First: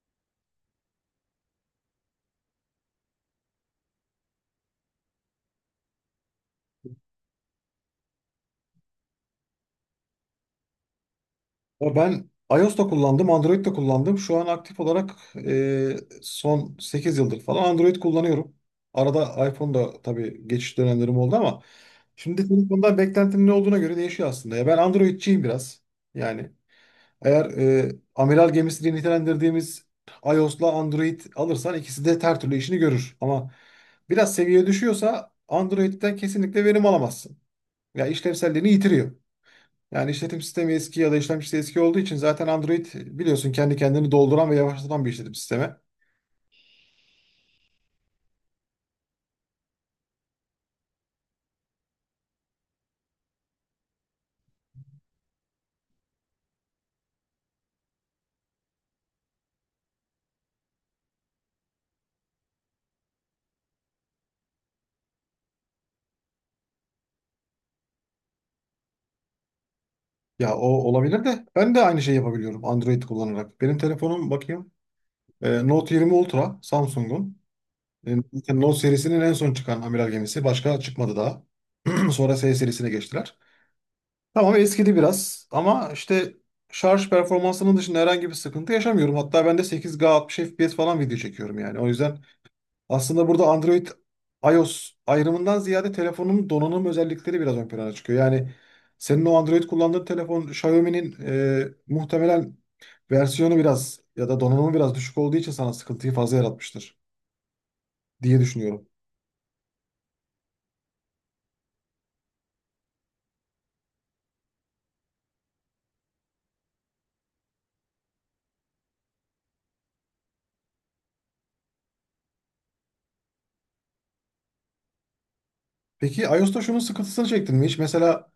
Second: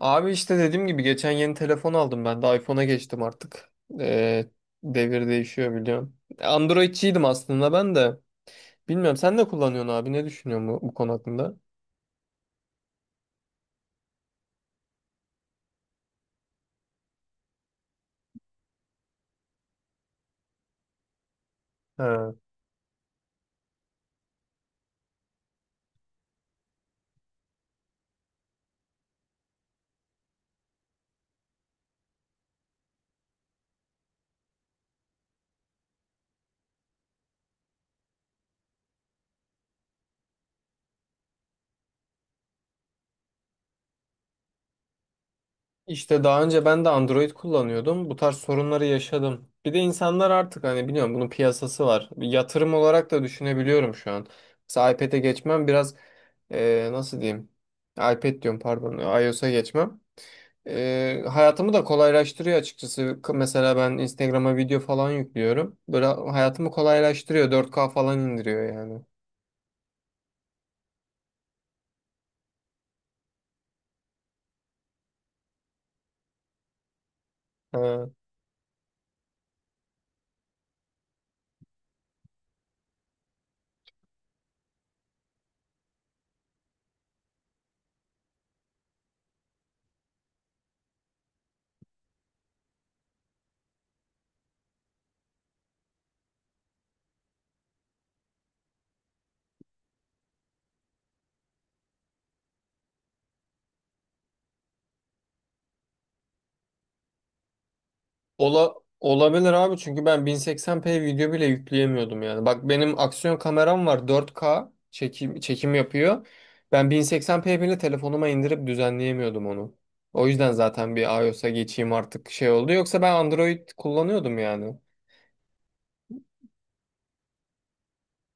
Abi işte dediğim gibi geçen yeni telefon aldım ben de iPhone'a geçtim artık. Ee, Devir değişiyor biliyorum. Androidçiydim aslında ben de. Bilmiyorum sen ne kullanıyorsun abi ne düşünüyorsun bu konu hakkında? Ya ben iOS da kullandım, Android de kullandım. Şu an aktif olarak e, son 8 yıldır falan Android kullanıyorum. Arada iPhone da tabii geçiş dönemlerim oldu ama Ha. şimdi telefondan beklentim ne olduğuna göre değişiyor aslında. Ya ben Android'ciyim biraz. Yani eğer amiral gemisi diye nitelendirdiğimiz iOS'la Android alırsan ikisi de her türlü işini görür. Ama biraz seviye düşüyorsa Android'den kesinlikle verim alamazsın. Ya işlevselliğini yitiriyor. Yani işletim sistemi eski ya da işlemcisi eski olduğu için zaten Android biliyorsun kendi kendini dolduran ve yavaşlatan bir işletim sistemi. İşte daha önce ben de Android kullanıyordum. Bu tarz sorunları yaşadım. Bir de insanlar artık hani biliyorum bunun piyasası var. Bir yatırım olarak da düşünebiliyorum şu an. Mesela iPad'e geçmem biraz nasıl diyeyim? iPad diyorum pardon iOS'a geçmem. Hayatımı da kolaylaştırıyor açıkçası. Mesela ben Instagram'a video falan yüklüyorum. Böyle hayatımı kolaylaştırıyor. 4K falan indiriyor yani. Ya o olabilir de ben de aynı şeyi yapabiliyorum Android kullanarak. Benim telefonum bakayım Note 20 Ultra Samsung'un. Ha. E, Note serisinin en son çıkan amiral gemisi. Başka çıkmadı daha. Sonra S serisine geçtiler. Tamam eskidi biraz ama işte şarj performansının dışında herhangi bir sıkıntı yaşamıyorum. Hatta ben de 8K 60 FPS falan video çekiyorum yani. O yüzden aslında burada Android iOS ayrımından ziyade telefonun donanım özellikleri biraz ön plana çıkıyor. Yani senin o Android kullandığın telefon Xiaomi'nin muhtemelen versiyonu biraz ya da donanımı biraz düşük olduğu için sana sıkıntıyı fazla yaratmıştır diye Ola, düşünüyorum. olabilir abi çünkü ben 1080p video bile yükleyemiyordum yani. Bak benim aksiyon kameram var 4K çekim yapıyor. Ben 1080p bile telefonuma indirip düzenleyemiyordum onu. O yüzden zaten bir iOS'a geçeyim artık şey oldu. Yoksa ben Android kullanıyordum yani. Peki iOS'ta şunun sıkıntısını çektin mi hiç? Mesela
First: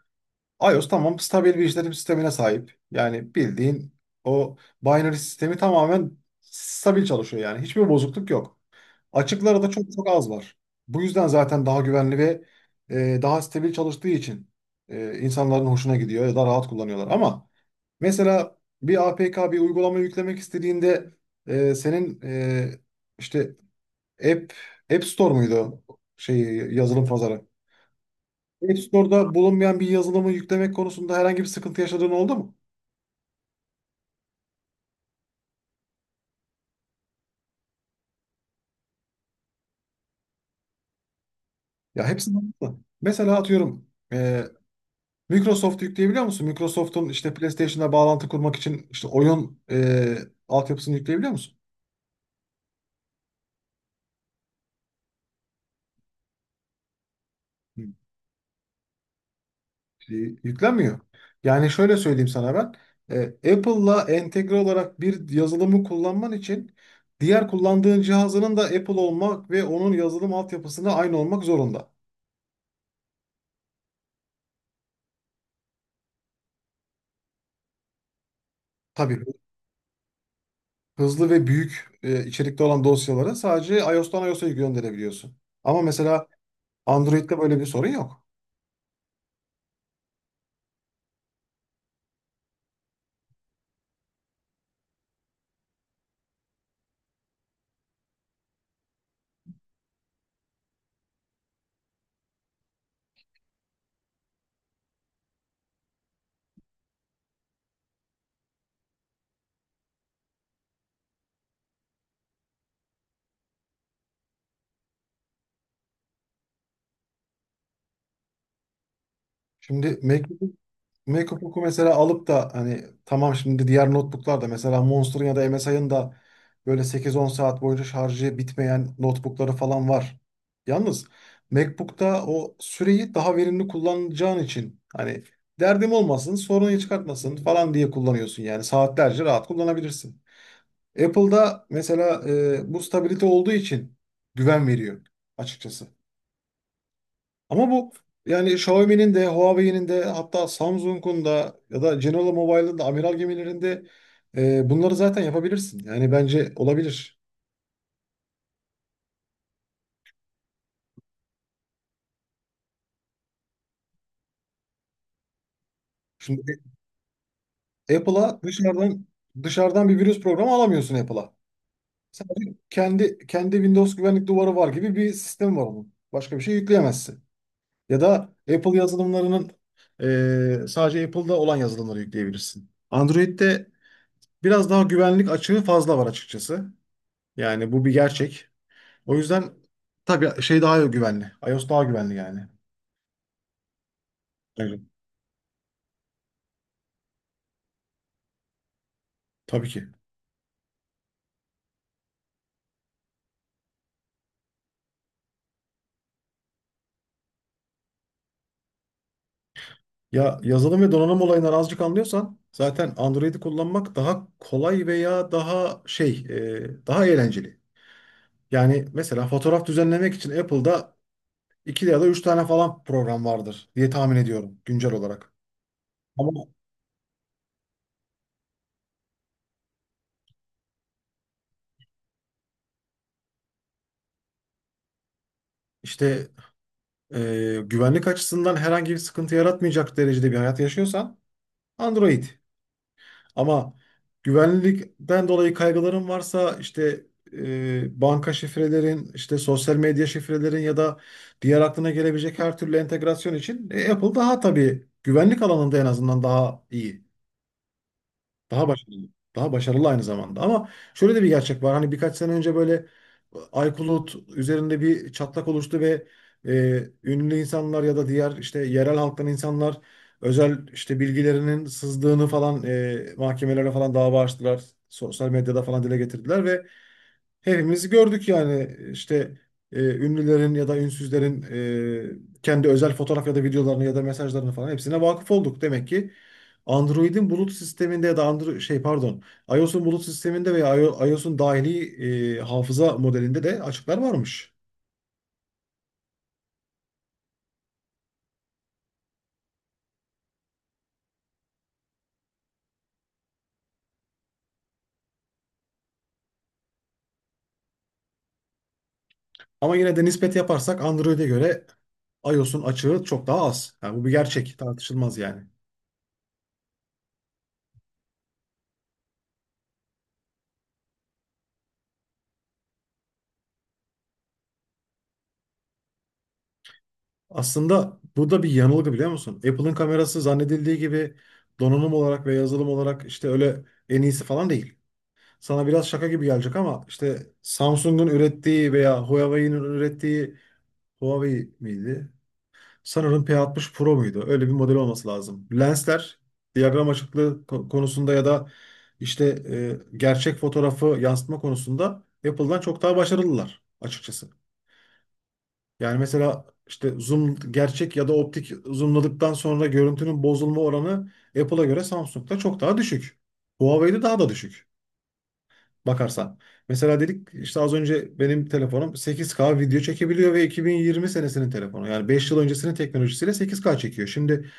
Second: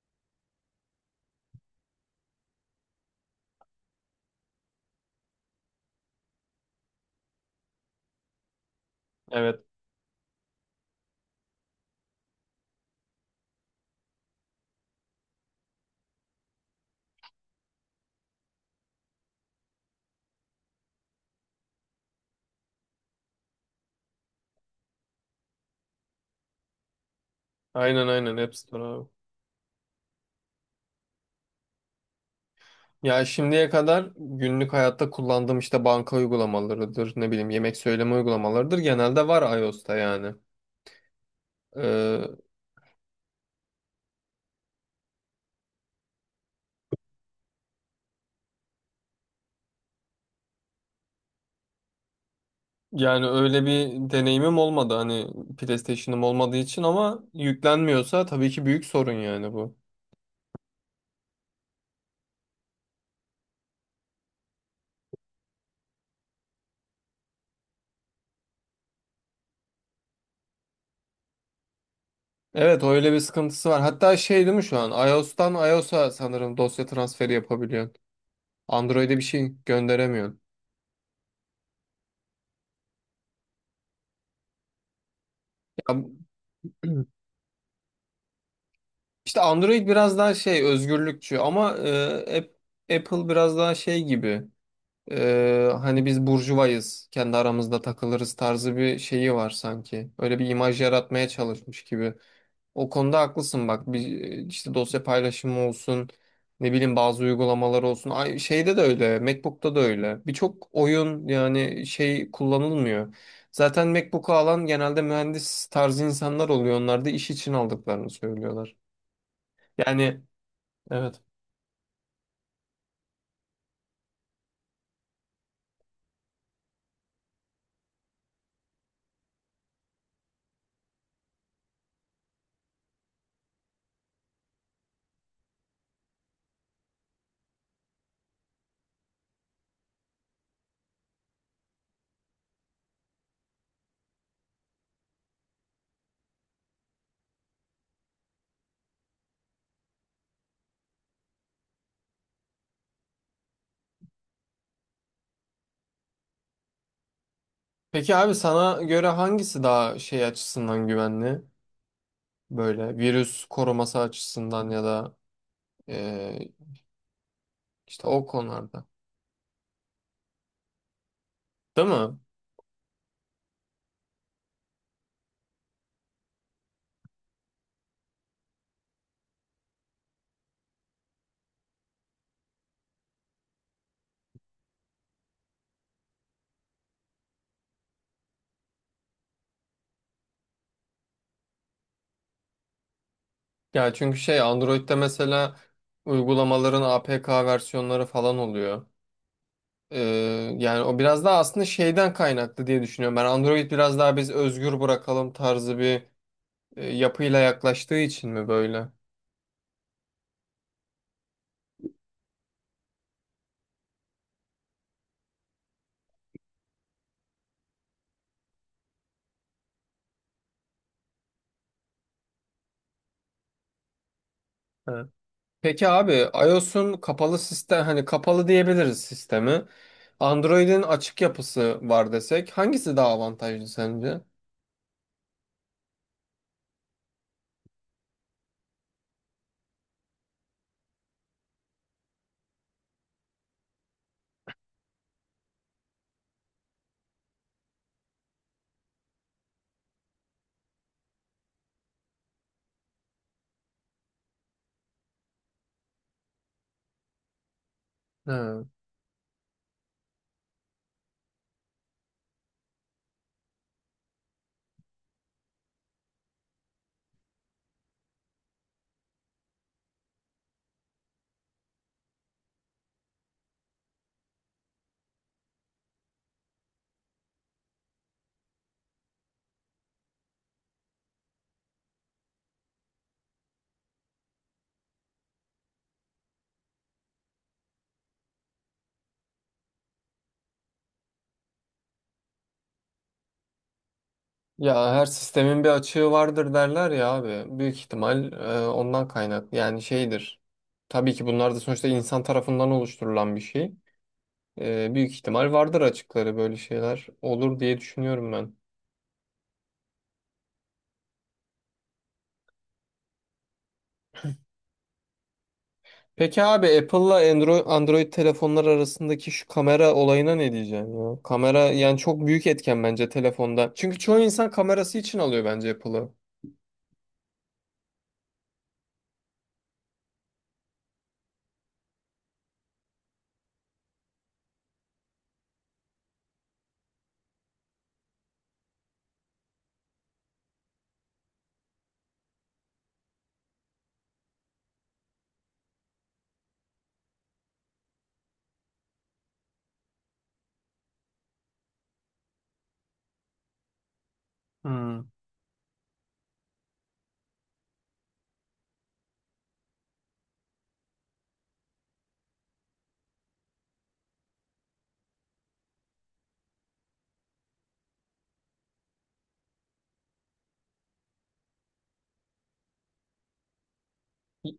iOS tamam stabil bir işletim sistemine sahip. Yani bildiğin o binary sistemi tamamen stabil çalışıyor yani. Hiçbir bozukluk yok. Açıkları Evet. da çok çok az var. Bu yüzden zaten daha güvenli ve daha stabil çalıştığı için insanların hoşuna gidiyor ya da rahat kullanıyorlar. Ama mesela bir APK bir uygulama yüklemek istediğinde senin işte App App Store muydu şey yazılım pazarı? Aynen App App Store abi. Store'da bulunmayan bir yazılımı yüklemek konusunda herhangi bir sıkıntı yaşadığın oldu mu? Ya şimdiye kadar günlük hayatta kullandığım işte banka uygulamalarıdır, ne bileyim yemek söyleme uygulamalarıdır. Genelde var iOS'ta yani. Ya hepsi Ee, oldu. Mesela atıyorum e, Microsoft yükleyebiliyor musun? Microsoft'un işte PlayStation'a bağlantı kurmak için işte oyun altyapısını yükleyebiliyor musun? Yani öyle bir deneyimim olmadı hani PlayStation'ım olmadığı için ama yüklenmiyorsa tabii ki büyük sorun yani bu. Yüklenmiyor. Yani şöyle söyleyeyim sana ben. Apple'la entegre olarak bir yazılımı kullanman için diğer kullandığın cihazının da Apple olmak ve onun yazılım altyapısına aynı olmak zorunda. Evet öyle bir sıkıntısı var. Hatta şey değil mi şu an? iOS'tan iOS'a sanırım dosya transferi yapabiliyorsun. Android'e bir Tabii şey gönderemiyorsun. hızlı ve büyük içerikte olan dosyaları sadece iOS'tan iOS'a gönderebiliyorsun. Ama Ya, mesela Android'de böyle bir sorun yok. işte Android biraz daha şey özgürlükçü ama Apple biraz daha şey gibi. E, hani biz burjuvayız, kendi aramızda takılırız tarzı bir şeyi var sanki. Öyle bir imaj yaratmaya çalışmış gibi. O konuda haklısın bak bir işte dosya paylaşımı olsun ne bileyim bazı uygulamalar olsun Ay, şeyde de öyle MacBook'ta da öyle birçok oyun yani şey kullanılmıyor. Zaten MacBook'u alan genelde mühendis tarzı insanlar oluyor onlar da iş için aldıklarını söylüyorlar. Şimdi Yani evet. MacBook'u mesela alıp da hani tamam şimdi diğer notebooklar da mesela Monster'ın ya da MSI'ın da böyle sekiz on saat boyunca şarjı bitmeyen notebookları falan var. Yalnız MacBook'ta o süreyi daha verimli kullanacağın için hani derdim olmasın, sorunu çıkartmasın falan diye kullanıyorsun yani saatlerce rahat kullanabilirsin. Apple'da mesela bu stabilite olduğu için güven veriyor açıkçası. Ama bu yani Xiaomi'nin de Huawei'nin de hatta Samsung'un da ya da General Mobile'ın da amiral gemilerinde bunları zaten yapabilirsin. Yani bence olabilir. Peki abi sana göre hangisi daha şey açısından güvenli böyle virüs koruması açısından ya da e, Şimdi işte o Apple'a konularda dışarıdan bir virüs programı alamıyorsun Apple'a. değil mi? Sadece kendi Windows güvenlik duvarı var gibi bir sistem var onun. Başka bir şey yükleyemezsin. Ya da Apple yazılımlarının sadece Apple'da olan yazılımları yükleyebilirsin. Android'de biraz daha güvenlik açığı fazla var açıkçası. Yani bu bir gerçek. O yüzden tabii şey daha güvenli. iOS daha güvenli yani. Ya çünkü şey Evet. Android'de mesela uygulamaların APK versiyonları falan oluyor. Tabii ki. Ee, Yani o biraz daha aslında şeyden kaynaklı diye düşünüyorum. Ben Android biraz daha biz özgür bırakalım tarzı bir yapıyla yaklaştığı için mi böyle? Ya yazılım ve donanım olayından azıcık anlıyorsan zaten Android'i kullanmak daha kolay veya daha şey daha eğlenceli. Yani mesela fotoğraf düzenlemek için Apple'da iki ya da üç tane falan program vardır diye tahmin ediyorum güncel Evet. olarak. Peki abi Ama iOS'un kapalı sistem hani kapalı diyebiliriz sistemi. Android'in açık yapısı var desek hangisi daha avantajlı sence? işte güvenlik açısından herhangi bir sıkıntı yaratmayacak derecede bir hayat yaşıyorsan Android. Ama güvenlikten dolayı kaygıların varsa işte banka şifrelerin, işte sosyal medya şifrelerin ya da diğer aklına gelebilecek her türlü entegrasyon için Apple daha tabii güvenlik alanında en azından daha iyi. Ha. Daha başarılı. Daha başarılı aynı zamanda. Ama şöyle de bir gerçek var. Hani birkaç sene önce böyle iCloud üzerinde bir çatlak oluştu ve ünlü insanlar ya da diğer işte yerel halktan insanlar özel işte bilgilerinin sızdığını falan mahkemelere falan dava açtılar. Sosyal medyada falan dile getirdiler ve hepimiz gördük yani işte ünlülerin ya da ünsüzlerin kendi özel fotoğraf ya da videolarını ya da mesajlarını falan hepsine vakıf olduk. Demek ki Android'in bulut sisteminde ya da Android şey pardon iOS'un bulut sisteminde veya iOS'un dahili hafıza modelinde de açıklar varmış. Ya her sistemin bir açığı vardır derler ya abi. Büyük ihtimal ondan kaynak. Yani şeydir. Tabii ki bunlar da sonuçta insan tarafından oluşturulan bir şey. Büyük ihtimal vardır açıkları böyle şeyler olur diye düşünüyorum ben. Ama yine de nispet yaparsak Android'e göre iOS'un açığı çok daha az. Yani bu bir gerçek, tartışılmaz yani. Peki abi Apple'la Android telefonlar arasındaki şu kamera olayına ne diyeceksin ya? Kamera yani çok büyük etken bence telefonda. Çünkü çoğu insan kamerası için alıyor bence Apple'ı. Aslında bu da bir yanılgı biliyor musun? Apple'ın kamerası zannedildiği gibi donanım olarak ve yazılım olarak işte öyle en iyisi falan değil. Sana biraz şaka gibi gelecek ama işte Samsung'un ürettiği veya Huawei'nin ürettiği Huawei miydi? Sanırım P60 Pro muydu? Öyle bir model olması lazım. Lensler diyagram açıklığı konusunda ya da işte gerçek fotoğrafı yansıtma konusunda Apple'dan çok daha başarılılar açıkçası. Hmm. Yani mesela işte zoom gerçek ya da optik zoomladıktan sonra görüntünün bozulma oranı Apple'a göre Samsung'da çok daha düşük. Huawei'de daha da düşük bakarsan. Mesela dedik işte az önce benim telefonum 8K video çekebiliyor ve 2020 senesinin telefonu. Yani 5 yıl öncesinin teknolojisiyle 8K çekiyor. Şimdi,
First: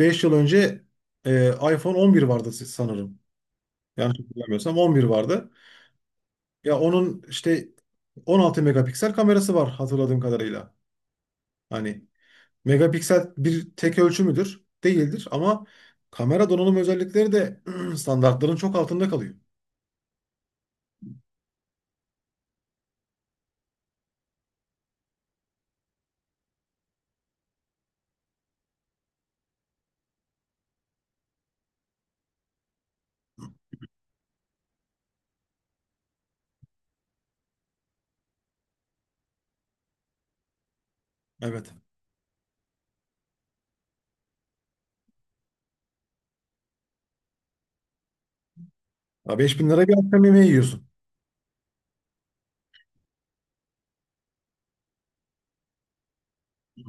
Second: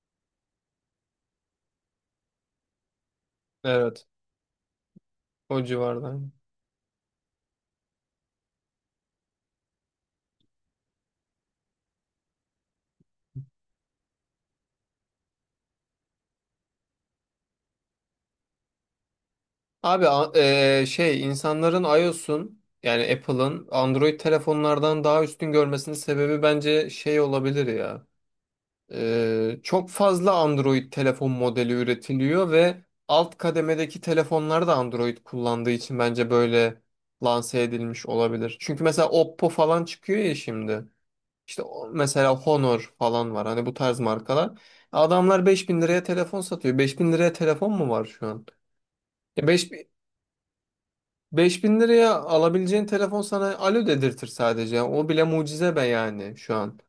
5 yıl önce iPhone 11 vardı sanırım. Evet. Yanlış hatırlamıyorsam 11 vardı. O civarda. Ya onun işte 16 megapiksel kamerası var hatırladığım kadarıyla. Hani megapiksel bir tek ölçü müdür? Değildir ama kamera donanım özellikleri de standartların çok altında kalıyor. Abi şey insanların iOS'un yani Apple'ın Android telefonlardan daha üstün görmesinin sebebi bence şey olabilir ya. Çok fazla Android telefon modeli üretiliyor ve alt kademedeki telefonlar da Android kullandığı için bence böyle lanse edilmiş olabilir. Çünkü mesela Oppo falan çıkıyor ya şimdi. İşte Evet. Mesela Honor falan var hani bu tarz markalar. Adamlar 5000 liraya telefon satıyor. 5000 liraya telefon mu var şu an? Ya 5.000 lira bir akşam yemeği yiyorsun. 5.000 liraya alabileceğin telefon sana alo dedirtir sadece. O bile mucize be yani şu an.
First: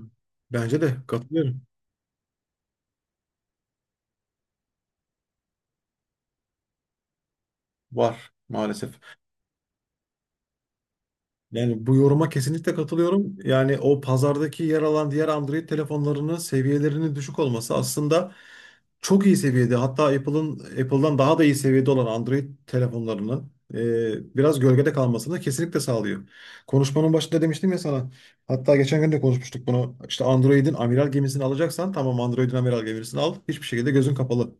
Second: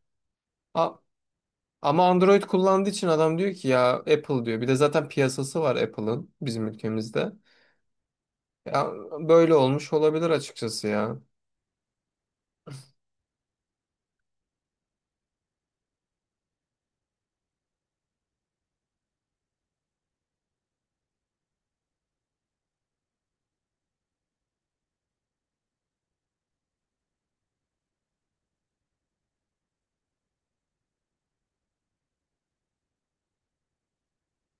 Bence A- de katılıyorum. Ama Android kullandığı için adam diyor ki ya Apple diyor. Bir de zaten piyasası var Apple'ın bizim ülkemizde. Var Ya maalesef. böyle olmuş olabilir açıkçası ya. Yani bu yoruma kesinlikle katılıyorum. Yani o pazardaki yer alan diğer Android telefonlarının seviyelerinin düşük olması aslında çok iyi seviyede hatta Apple'ın Apple'dan daha da iyi seviyede olan Android telefonlarının biraz gölgede kalmasını kesinlikle sağlıyor. Konuşmanın başında demiştim ya sana. Hatta geçen gün de konuşmuştuk bunu. İşte Android'in amiral gemisini alacaksan tamam Android'in amiral gemisini al. Hiçbir şekilde gözün kapalı.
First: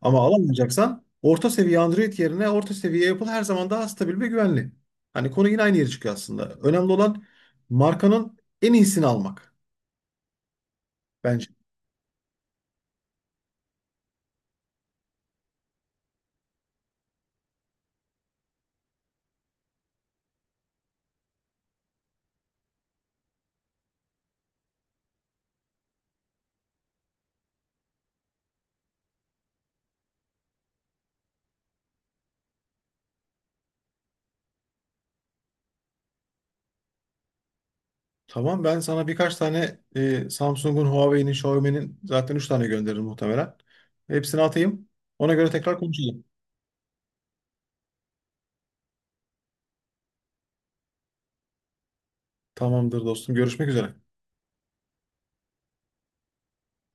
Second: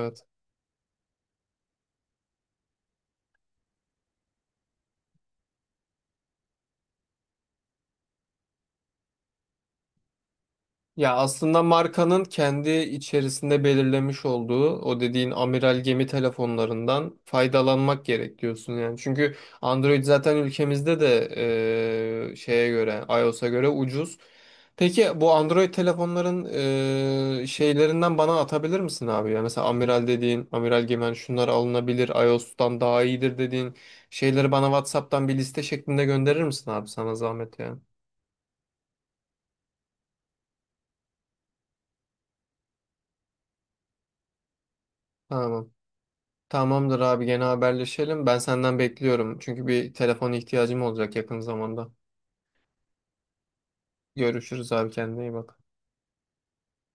Ama alamayacaksan orta seviye Android yerine orta seviye Apple her zaman daha stabil ve güvenli. Hani konu yine aynı yere çıkıyor aslında. Önemli olan markanın en iyisini almak Ya bence. aslında markanın kendi içerisinde belirlemiş olduğu o dediğin amiral gemi telefonlarından faydalanmak gerek diyorsun yani. Çünkü Android zaten ülkemizde de şeye göre iOS'a göre ucuz. Peki bu Android telefonların şeylerinden bana atabilir misin abi ya? Mesela amiral gemi hani şunlar alınabilir, iOS'tan daha iyidir dediğin şeyleri bana WhatsApp'tan bir liste şeklinde gönderir misin abi sana zahmet ya? Tamam ben sana birkaç tane Samsung'un, Huawei'nin, Xiaomi'nin zaten 3 tane gönderirim muhtemelen. Hepsini atayım. Ona göre Tamam. tekrar konuşalım. Tamamdır abi gene haberleşelim. Ben senden bekliyorum. Çünkü bir telefon ihtiyacım olacak yakın zamanda. Tamamdır dostum. Görüşmek üzere. Görüşürüz abi kendine iyi bak.